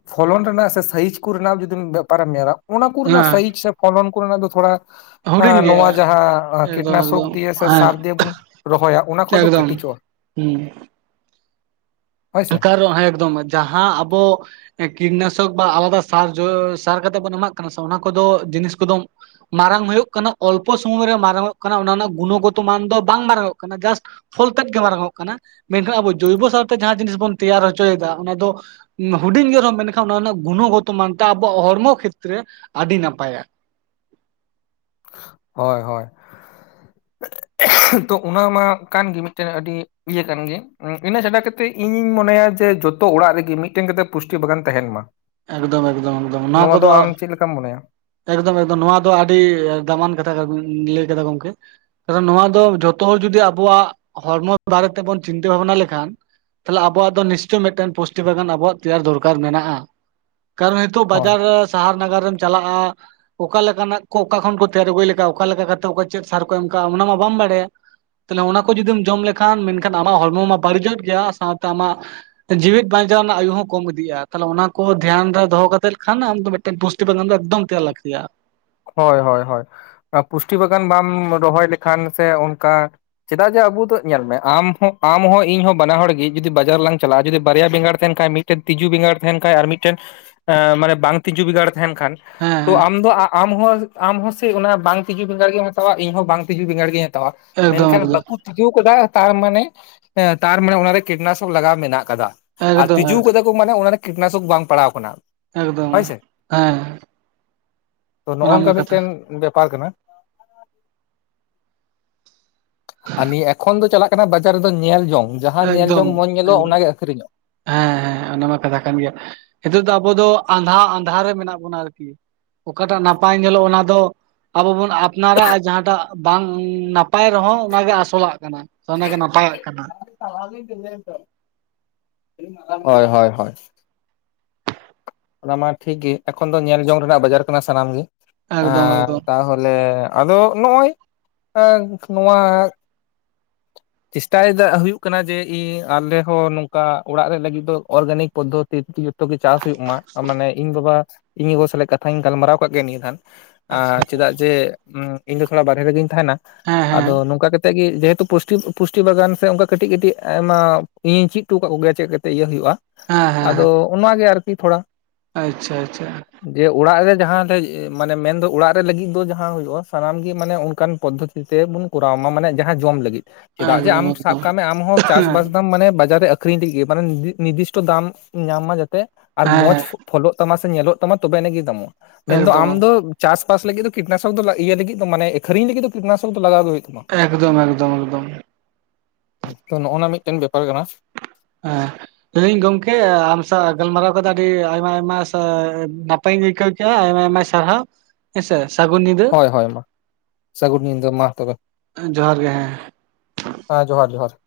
ᱯᱷᱚᱞᱚᱱ ᱨᱮᱱᱟᱜ ᱥᱮ ᱥᱟᱭᱤᱡ ᱠᱚᱨᱮᱱᱟᱜ ᱡᱩᱫᱤᱢ ᱵᱮᱯᱟᱨ ᱮᱢ ᱧᱮᱞᱟ ᱚᱱᱟ ᱠᱚᱨᱮᱱᱟᱜ ᱦᱮᱸ ᱥᱟᱭᱤᱡ ᱥᱮ ᱯᱷᱚᱞᱚᱱ ᱠᱚᱨᱮᱱᱟᱜ ᱫᱚ ᱛᱷᱚᱲᱟ᱾ ᱦᱩᱰᱤᱧ ᱮᱸ ᱜᱮᱭᱟ ᱱᱚᱣᱟ ᱡᱟᱦᱟᱸ ᱮᱠᱫᱚᱢ ᱮᱠᱫᱚᱢ ᱠᱤᱴᱱᱟᱥᱩᱠ ᱫᱤᱭᱮ ᱥᱮ ᱦᱮᱸ ᱥᱟᱨ ᱫᱤᱭᱮ ᱵᱚᱱ ᱨᱚᱦᱚᱭᱟ ᱚᱱᱟ ᱠᱷᱚᱡ ᱫᱚ ᱮᱠᱫᱚᱢ ᱠᱟᱹᱴᱤᱡᱚᱜᱼᱟ᱾ ᱦᱩᱸ ᱦᱳᱭ ᱥᱮ ᱠᱟᱨᱚ ᱦᱮᱸ ᱮᱠᱫᱚᱢ ᱡᱟᱦᱟᱸ ᱟᱵᱚ ᱠᱤᱴᱱᱟᱥᱚᱠ ᱵᱟ ᱟᱞᱟᱫᱟ ᱥᱟᱨ ᱡᱚ ᱥᱟᱨ ᱠᱟᱛᱮ ᱵᱚᱱ ᱮᱢᱟᱜ ᱠᱟᱱᱟ ᱥᱮ ᱚᱱᱟ ᱠᱚᱫᱚ ᱡᱤᱱᱤᱥ ᱠᱚᱫᱚ ᱢᱟᱨᱟᱝ ᱦᱩᱭᱩᱜ ᱠᱟᱱᱟ ᱚᱞᱯᱚ ᱥᱚᱢᱚᱭ ᱨᱮ ᱢᱟᱨᱟᱝᱚᱜ ᱠᱟᱱᱟ ᱚᱱᱟ ᱨᱮᱱᱟᱜ ᱜᱩᱱᱚᱜᱚᱛᱚ ᱢᱟᱱ ᱫᱚ ᱵᱟᱝ ᱢᱟᱨᱟᱝᱚᱜ ᱠᱟᱱᱟ ᱡᱟᱥᱴ ᱯᱷᱚᱞ ᱛᱮᱫ ᱜᱮ ᱢᱟᱨᱟᱝ ᱚᱜ ᱠᱟᱱᱟ ᱢᱮᱱᱠᱷᱟᱱ ᱟᱵᱚ ᱡᱳᱭᱵᱚ ᱥᱟᱨ ᱛᱮ ᱡᱟᱦᱟᱸ ᱡᱤᱱᱤᱥ ᱵᱚᱱ ᱛᱮᱭᱟᱨ ᱦᱚᱪᱚᱭᱮᱫᱟ ᱚᱱᱟ ᱫᱚ ᱦᱩᱰᱤᱧ ᱜᱮ ᱨᱮᱦᱚᱸ ᱢᱮᱱᱠᱷᱟᱱ ᱚᱱᱟ ᱨᱮᱱᱟᱜ ᱜᱩᱱᱚᱜᱚᱛᱚ ᱢᱟᱱᱛᱮ ᱟᱵᱚᱣᱟᱜ ᱦᱚᱲᱢᱚ ᱠᱷᱤᱛ ᱨᱮ ᱟᱹᱰᱤ ᱱᱟᱯᱟᱭᱟ᱾ ᱦᱳᱭ ᱦᱳᱭ [inaudible] ᱛᱚ ᱚᱱᱟ ᱢᱟ ᱠᱟᱱ ᱜᱮ ᱢᱤᱫᱴᱮᱱ ᱟᱹᱰᱤ ᱤᱭᱟᱹ ᱠᱟᱱ ᱜᱮ ᱤᱱᱟᱹ ᱪᱷᱟᱰᱟ ᱠᱟᱛᱮᱜ ᱤᱧᱤᱧ ᱢᱚᱱᱮᱭᱟ ᱡᱮ ᱡᱚᱛᱚ ᱚᱲᱟᱜ ᱨᱮᱜᱮ ᱢᱤᱫᱴᱮᱱ ᱠᱟᱛᱮᱫ ᱯᱩᱥᱴᱤ ᱵᱟᱜᱟᱱ ᱛᱟᱦᱮᱱ ᱢᱟ᱾ ᱮᱠᱫᱚᱢ ᱮᱠᱫᱚᱢ ᱮᱠᱫᱚᱢ ᱚᱱᱟ ᱱᱚᱣᱟ ᱫᱚ ᱠᱚᱫᱚ ᱟᱢ ᱪᱮᱫ ᱞᱮᱠᱟᱢ ᱢᱚᱱᱮᱭᱟ ᱮᱠᱫᱚᱢ ᱮᱠᱫᱚᱢ ᱱᱚᱣᱟ ᱫᱚ ᱟᱹᱰᱤ ᱫᱟᱢᱟᱱ ᱠᱟᱛᱷᱟ ᱜᱮᱵᱤᱱ ᱞᱟᱹᱭ ᱠᱮᱫᱟ ᱜᱚᱝᱠᱮ᱾ ᱛᱚᱵᱮ ᱱᱚᱣᱟ ᱫᱚ ᱡᱷᱚᱛᱚ ᱦᱚᱲ ᱡᱩᱚᱫᱤ ᱟᱵᱚᱣᱟᱜ ᱦᱚᱲᱢᱚ ᱵᱟᱨᱮ ᱛᱮᱵᱚᱱ ᱪᱤᱱᱛᱟᱹ ᱵᱷᱟᱵᱱᱟ ᱞᱮᱠᱷᱟᱱ? ᱛᱟᱦᱚᱞᱮ ᱟᱵᱚᱣᱟᱜ ᱫᱚ ᱱᱤᱥᱪᱚᱭ ᱢᱤᱫᱴᱮᱱ ᱯᱩᱥᱴᱤ ᱵᱟᱜᱟᱱ ᱟᱵᱚᱣᱟᱜ ᱛᱮᱭᱟᱨ ᱫᱚᱨᱠᱟᱨ ᱢᱮᱱᱟᱜᱼᱟ᱾ ᱠᱟᱨᱚᱱ ᱦᱤᱛᱚᱜ ᱦᱳᱭ ᱵᱟᱡᱟᱨ ᱨᱮ ᱥᱟᱦᱟᱨ ᱱᱟᱜᱟᱨ ᱨᱮᱢ ᱪᱟᱞᱟᱜᱼᱟ᱾ ᱚᱠᱟ ᱞᱮᱠᱟᱱᱟᱜ ᱠᱚ ᱚᱠᱟ ᱠᱷᱚᱱ ᱠᱚ ᱛᱮᱭᱟᱨ ᱟᱹᱜᱩᱭ ᱞᱮᱠᱟ ᱚᱠᱟ ᱞᱮᱠᱟ ᱠᱟᱛᱮᱫ ᱚᱠᱟ ᱪᱮᱫ ᱥᱟᱨ ᱠᱚ ᱮᱢ ᱠᱟᱜᱼᱟ ᱚᱱᱟ ᱢᱟ ᱵᱟᱢ ᱵᱟᱲᱟᱭᱟ᱾ ᱛᱟᱦᱞᱮ ᱚᱱᱟ ᱠᱚ ᱡᱩᱫᱤᱢ ᱡᱚᱢ ᱞᱮᱠᱷᱟᱱ ᱢᱮᱱᱠᱷᱟᱱ ᱟᱢᱟᱜ ᱦᱚᱲᱢᱚ ᱢᱟ ᱵᱟᱹᱲᱤᱡᱚᱜ ᱜᱮᱭᱟ ᱥᱟᱶᱛᱮ ᱟᱢᱟᱜ ᱡᱤᱣᱤᱫ ᱵᱟᱧᱪᱟᱣ ᱨᱮᱱᱟᱜ ᱟᱹᱭᱩ ᱦᱚᱸ ᱠᱚᱢ ᱤᱫᱤᱜᱼᱟ ᱛᱟᱦᱚᱞᱮ ᱚᱱᱟ᱾ ᱠᱚ ᱫᱷᱮᱭᱟᱱ ᱨᱮ ᱫᱚᱦᱚ ᱠᱟᱛᱮᱫ ᱞᱮᱠᱷᱟᱱ ᱟᱢ ᱢᱤᱫᱴᱮᱱ ᱯᱩᱥᱴᱤ ᱵᱟᱜᱟᱱ ᱫᱚ ᱮᱠᱫᱚᱢ ᱛᱮᱭᱟᱨ ᱞᱟᱹᱠᱛᱤᱜᱼᱟ᱾ ᱦᱳᱭ ᱦᱳᱭ ᱦᱳᱭ ᱯᱩᱥᱴᱤ ᱵᱟᱜᱟᱱ ᱵᱟᱢ ᱨᱚᱦᱚᱭ ᱞᱮᱠᱷᱟᱱ ᱥᱮ ᱚᱱᱠᱟ᱾ ᱪᱮᱫᱟᱜ ᱡᱮ ᱟᱵᱩ ᱫᱚ ᱧᱮᱞ ᱢᱮ ᱟᱢ ᱦᱚᱸ ᱟᱢ ᱦᱚᱸ ᱤᱧ ᱦᱚᱸ ᱵᱟᱱᱟ ᱦᱚᱲ ᱜᱤ ᱡᱩᱫᱤ ᱵᱟᱡᱟᱨᱞᱟᱝ ᱪᱟᱞᱟᱜᱼᱟ ᱡᱩᱫᱤ ᱵᱟᱨᱭᱟ ᱵᱮᱸᱜᱟᱲ ᱛᱟᱦᱮᱱ ᱠᱷᱟᱡ ᱢᱤᱫ ᱢᱤᱫᱴᱮᱱ ᱛᱤᱡᱩ ᱵᱮᱸᱜᱟᱲ ᱛᱟᱦᱮᱱ ᱠᱷᱟᱱ ᱟᱨ ᱢᱤᱫᱴᱮᱱ ᱢᱟᱱᱮ ᱵᱟᱝ ᱛᱤᱡᱩ ᱵᱮᱸᱜᱟᱲ ᱛᱟᱦᱮᱱ ᱠᱷᱟᱱ ᱦᱮᱸ ᱛᱚ ᱦᱮᱸ ᱟᱢ ᱫᱚ ᱟᱢ ᱦᱚᱸ ᱟᱢ ᱦᱚᱸ ᱥᱮ ᱚᱱᱟ ᱵᱟᱝ ᱛᱤᱡᱩ ᱵᱮᱜᱟᱸᱲ ᱜᱮᱢ ᱦᱟᱛᱟᱣᱟ ᱤᱧ ᱦᱚᱸ ᱵᱟᱝ ᱛᱤᱡᱩ ᱵᱮᱜᱟᱸᱲ ᱜᱤᱧ ᱦᱟᱛᱟᱣᱟ ᱮᱠᱫᱚᱢ ᱢᱮᱱᱠᱷᱟᱱ ᱮᱠᱫᱚᱢ ᱵᱟᱠᱩ ᱛᱤᱡᱩ ᱠᱟᱫᱟᱭ ᱛᱟᱨ ᱢᱟᱱᱮ ᱛᱟᱨ ᱢᱟᱱᱮ ᱚᱱᱟᱨᱮ ᱠᱤᱴᱱᱟᱥᱚᱠ ᱞᱟᱜᱟᱣ ᱢᱮᱱᱟᱜ ᱟᱠᱟᱫᱟ᱾ ᱟᱨ ᱛᱤᱡᱩ ᱮᱠᱫᱚᱢ ᱠᱟᱫᱟ ᱠᱚ ᱢᱟᱱᱮ ᱚᱱᱟᱨᱮ ᱠᱤᱴᱱᱟᱥᱚᱠ ᱵᱟᱝ ᱯᱟᱲᱟᱣ ᱟᱠᱟᱱᱟ᱾ ᱮᱠᱫᱚᱢ ᱮᱸ ᱛᱚ ᱱᱚᱜᱼᱚᱭ ᱱᱚᱝᱠᱟ ᱢᱤᱫᱴᱮᱱ ᱵᱮᱯᱟᱨ ᱠᱟᱱᱟ᱾ ᱟᱨ ᱱᱤᱭᱟᱹ ᱮᱠᱷᱚᱱ ᱫᱚ ᱪᱟᱞᱟᱜ ᱠᱟᱱᱟ ᱵᱟᱡᱟᱨ ᱨᱮ ᱫᱚ ᱧᱮᱞ ᱡᱚᱝ ᱡᱟᱦᱟᱸ ᱧᱮᱞ ᱮᱠᱫᱚᱢ ᱡᱚᱝ ᱢᱚᱸᱡᱽ ᱮᱠ- ᱧᱮᱞᱚᱜᱼᱟ ᱚᱱᱟ ᱜᱮ ᱟᱠᱷᱨᱤ ᱧᱚᱜ ᱦᱮᱸ ᱦᱮᱸ ᱚᱱᱟ ᱢᱟ ᱠᱟᱛᱷᱟ ᱠᱟᱱ ᱜᱮᱭᱟ, ᱱᱤᱛᱚᱜ ᱫᱚ ᱟᱵᱚ ᱫᱚ ᱟᱸᱫᱷᱟ ᱟᱸᱫᱷᱟ ᱨᱮ ᱢᱮᱱᱟᱜ ᱵᱚᱱᱟ ᱟᱨᱠᱤ ᱾ ᱚᱠᱟᱴᱟᱜ ᱱᱟᱯᱟᱭ ᱧᱮᱞᱚᱜ ᱚᱱᱟ ᱫᱚ ᱟᱵᱚ ᱵᱚᱱ ᱟᱯᱱᱟᱨᱟ ᱡᱟᱦᱟᱸᱴᱟᱜ ᱵᱟᱝ ᱱᱟᱯᱟᱭ ᱨᱮᱦᱚᱸ ᱚᱱᱟᱜᱮ ᱟᱥᱚᱞᱟᱜ ᱠᱟᱱᱟ ᱾ ᱛᱚ ᱚᱱᱟ ᱜᱮ ᱱᱟᱯᱟᱭᱟᱜ ᱠᱟᱱᱟ ᱾ [unintelligible] ᱦᱳᱭ ᱦᱳᱭ ᱦᱳᱭ ᱾ ᱚᱱᱟ ᱢᱟ ᱴᱷᱤᱠ ᱜᱤ ᱮᱠᱷᱚᱱ ᱫᱚ ᱧᱮᱞ ᱡᱚᱝ ᱨᱮᱱᱟᱜ ᱵᱟᱡᱟᱨ ᱠᱟᱱᱟ ᱥᱟᱱᱟᱢ ᱜᱤ, ᱮᱠᱫᱚᱢ ᱮᱸᱻ ᱮᱠᱫᱚᱢ ᱛᱟᱦᱚᱞᱮ ᱟᱫᱚ ᱱᱚᱜᱼᱚᱭ ᱮᱸᱜ ᱱᱚᱣᱟ ᱪᱮᱥᱴᱟᱭᱮᱫᱟ ᱦᱩᱭᱩᱜ ᱠᱟᱱᱟ ᱡᱮ ᱤᱧ ᱟᱞᱮᱦᱚᱸ ᱱᱚᱝᱠᱟ ᱚᱲᱟᱜ ᱨᱮ ᱞᱟᱹᱜᱤᱫ ᱫᱚ ᱚᱨᱜᱟᱱᱤᱠ ᱯᱚᱫᱽᱫᱷᱚᱛᱤ ᱫᱤᱭᱮ ᱛᱚ ᱜᱮ ᱪᱟᱥ ᱦᱩᱭᱩᱜ ᱢᱟ, ᱢᱟᱱᱮ ᱤᱧ ᱵᱟᱵᱟ ᱤᱧ ᱜᱚᱜᱚ ᱥᱟᱞᱟᱜ ᱠᱟᱛᱷᱟᱧ ᱜᱟᱞᱢᱟᱨᱟᱣ ᱠᱟᱜ ᱱᱤᱭᱟᱹ ᱫᱷᱟᱱ ᱾ ᱟᱪᱪᱷᱟ ᱟᱸᱻ ᱪᱮᱫᱟᱜ ᱡᱮ ᱤᱧ ᱫᱚ ᱛᱷᱚᱲᱟ ᱵᱟᱨᱦᱮ ᱨᱮᱜᱤᱧ ᱛᱟᱦᱮᱱᱟ, ᱦᱮᱸ ᱦᱮᱸ ᱟᱫᱚ ᱱᱚᱝᱠᱟ ᱠᱟᱛᱮᱜ ᱜᱮ ᱡᱮ ᱯᱩᱥᱴᱤ ᱯᱩᱥᱴᱤ ᱵᱟᱜᱟᱱ ᱥᱮ ᱚᱱᱠᱟ ᱠᱟᱹᱴᱤᱡ ᱠᱟᱹᱴᱤᱡ ᱟᱭᱢᱟ ᱤᱧᱤᱧ ᱪᱤᱫ ᱚᱴᱚ ᱟᱠᱟᱫ ᱠᱚᱜᱮᱭᱟ ᱪᱮᱫ ᱠᱟᱛᱮ ᱤᱭᱟᱹ ᱦᱩᱭᱩᱜᱼᱟ ᱦᱮᱸ ᱾ ᱦᱮᱸ ᱦᱮᱸ ᱟᱫᱚ ᱚᱱᱟ ᱜᱮ ᱟᱨᱠᱤ ᱛᱷᱚᱲᱟ ᱾ ᱟᱪᱪᱷᱟ ᱟᱪᱪᱷᱟ ᱾ ᱡᱮ ᱚᱲᱟᱜ ᱨᱮ ᱡᱟᱦᱟᱸ ᱞᱮ ᱢᱟᱱᱮ ᱢᱮᱱ ᱫᱚ ᱚᱲᱟᱜ ᱨᱮ ᱞᱟᱹᱜᱤᱫ ᱫᱚ ᱡᱟᱦᱟᱸ ᱦᱩᱭᱩᱜᱼᱟ, ᱥᱟᱱᱟᱢ ᱜᱮ ᱢᱟᱱᱮ ᱚᱱᱠᱟᱱ ᱯᱚᱫᱷᱚᱛᱤ ᱛᱮ ᱵᱚᱱ ᱠᱚᱨᱟᱣ ᱢᱟ ᱢᱟᱱᱮ ᱡᱟᱦᱟᱸ ᱡᱚᱢ ᱞᱟᱹᱜᱤᱫ ᱾ ᱪᱮᱫᱟᱜ ᱡᱮ ᱮᱠᱫᱚᱢ ᱟᱢ ᱥᱟᱵ ᱮᱠᱫᱚᱢ ᱠᱟᱜ ᱢᱮ ᱟᱢᱦᱚᱸ ᱦᱮᱸ ᱪᱟᱥᱵᱟᱥ ᱫᱟᱢ ᱢᱟᱱᱮ ᱵᱟᱡᱟᱨ ᱨᱮ ᱟᱹᱠᱷᱨᱤᱧ ᱛᱤᱜᱤ ᱢᱟᱱᱮ ᱱᱤᱨᱫᱤᱥᱴᱚ ᱫᱟᱢ ᱧᱟᱢ ᱢᱟ ᱡᱟᱛᱮ ᱟᱨ ᱢᱚᱸᱡᱽ ᱦᱮᱸ ᱯᱷᱚᱞᱚᱜ ᱛᱟᱢᱟ ᱥᱮ ᱧᱮᱞᱚᱜ ᱛᱟᱢᱟ ᱛᱚᱵᱮ ᱟᱹᱱᱤᱡ ᱜᱮ ᱫᱟᱢᱚᱜᱼᱟ, ᱢᱮᱱᱫᱚ ᱮᱠᱫᱚᱢ ᱟᱢ ᱫᱚ ᱪᱟᱥᱵᱟᱥ ᱞᱟᱹᱜᱤᱫ ᱫᱚ ᱠᱤᱴᱱᱟᱥᱚᱠ ᱫᱚ ᱞᱟ ᱤᱭᱟᱹ ᱞᱟᱹᱜᱤᱫ ᱢᱟᱱᱮ ᱟᱹᱷᱨᱤᱧ ᱞᱟᱹᱜᱤᱫ ᱫᱚ ᱠᱤᱴᱱᱟᱥᱚᱠ ᱫᱚ ᱞᱟᱜᱟᱣ ᱜᱮ ᱦᱩᱭᱩᱜ ᱛᱟᱢᱟ ᱾ ᱮᱠᱫᱚᱢ ᱮᱠᱫᱚᱢ ᱮᱠᱫᱚᱢ ᱾ ᱛᱚ ᱱᱚᱜᱼᱚᱱᱟ ᱢᱤᱫᱴᱮᱱ ᱵᱮᱯᱟᱨ ᱠᱟᱱᱟ ᱾ ᱦᱮᱸ ᱞᱟᱹᱭᱫᱟᱹᱧ ᱜᱚᱝᱠᱮ ᱟᱢ ᱥᱟᱶ ᱜᱟᱞᱢᱟᱨᱟᱣ ᱠᱟᱛᱮ ᱟᱹᱰᱤ ᱟᱭᱢᱟ ᱟᱭᱢᱟ ᱥᱟ ᱱᱟ ᱯᱟᱭᱤᱧ ᱟᱭᱠᱟᱣ ᱠᱮᱜᱼᱟ ᱟᱭᱢᱟ ᱟᱭᱢᱟ ᱥᱟᱨᱦᱟᱣ ᱾ ᱦᱮᱸᱥᱮ ᱥᱟᱹᱜᱩᱱ ᱧᱤᱫᱟᱹ, ᱦᱳᱭ ᱦᱳᱭ ᱢᱟ ᱥᱟᱹᱜᱩᱱ ᱧᱤᱫᱟᱹ ᱢᱟ ᱛᱚᱵᱮ ᱦᱮᱸ ᱡᱚᱦᱟᱨ ᱜᱮ ᱦᱮᱸ ᱾ ᱦᱮᱸ ᱡᱚᱦᱟᱨ ᱡᱚᱦᱟᱨ ᱾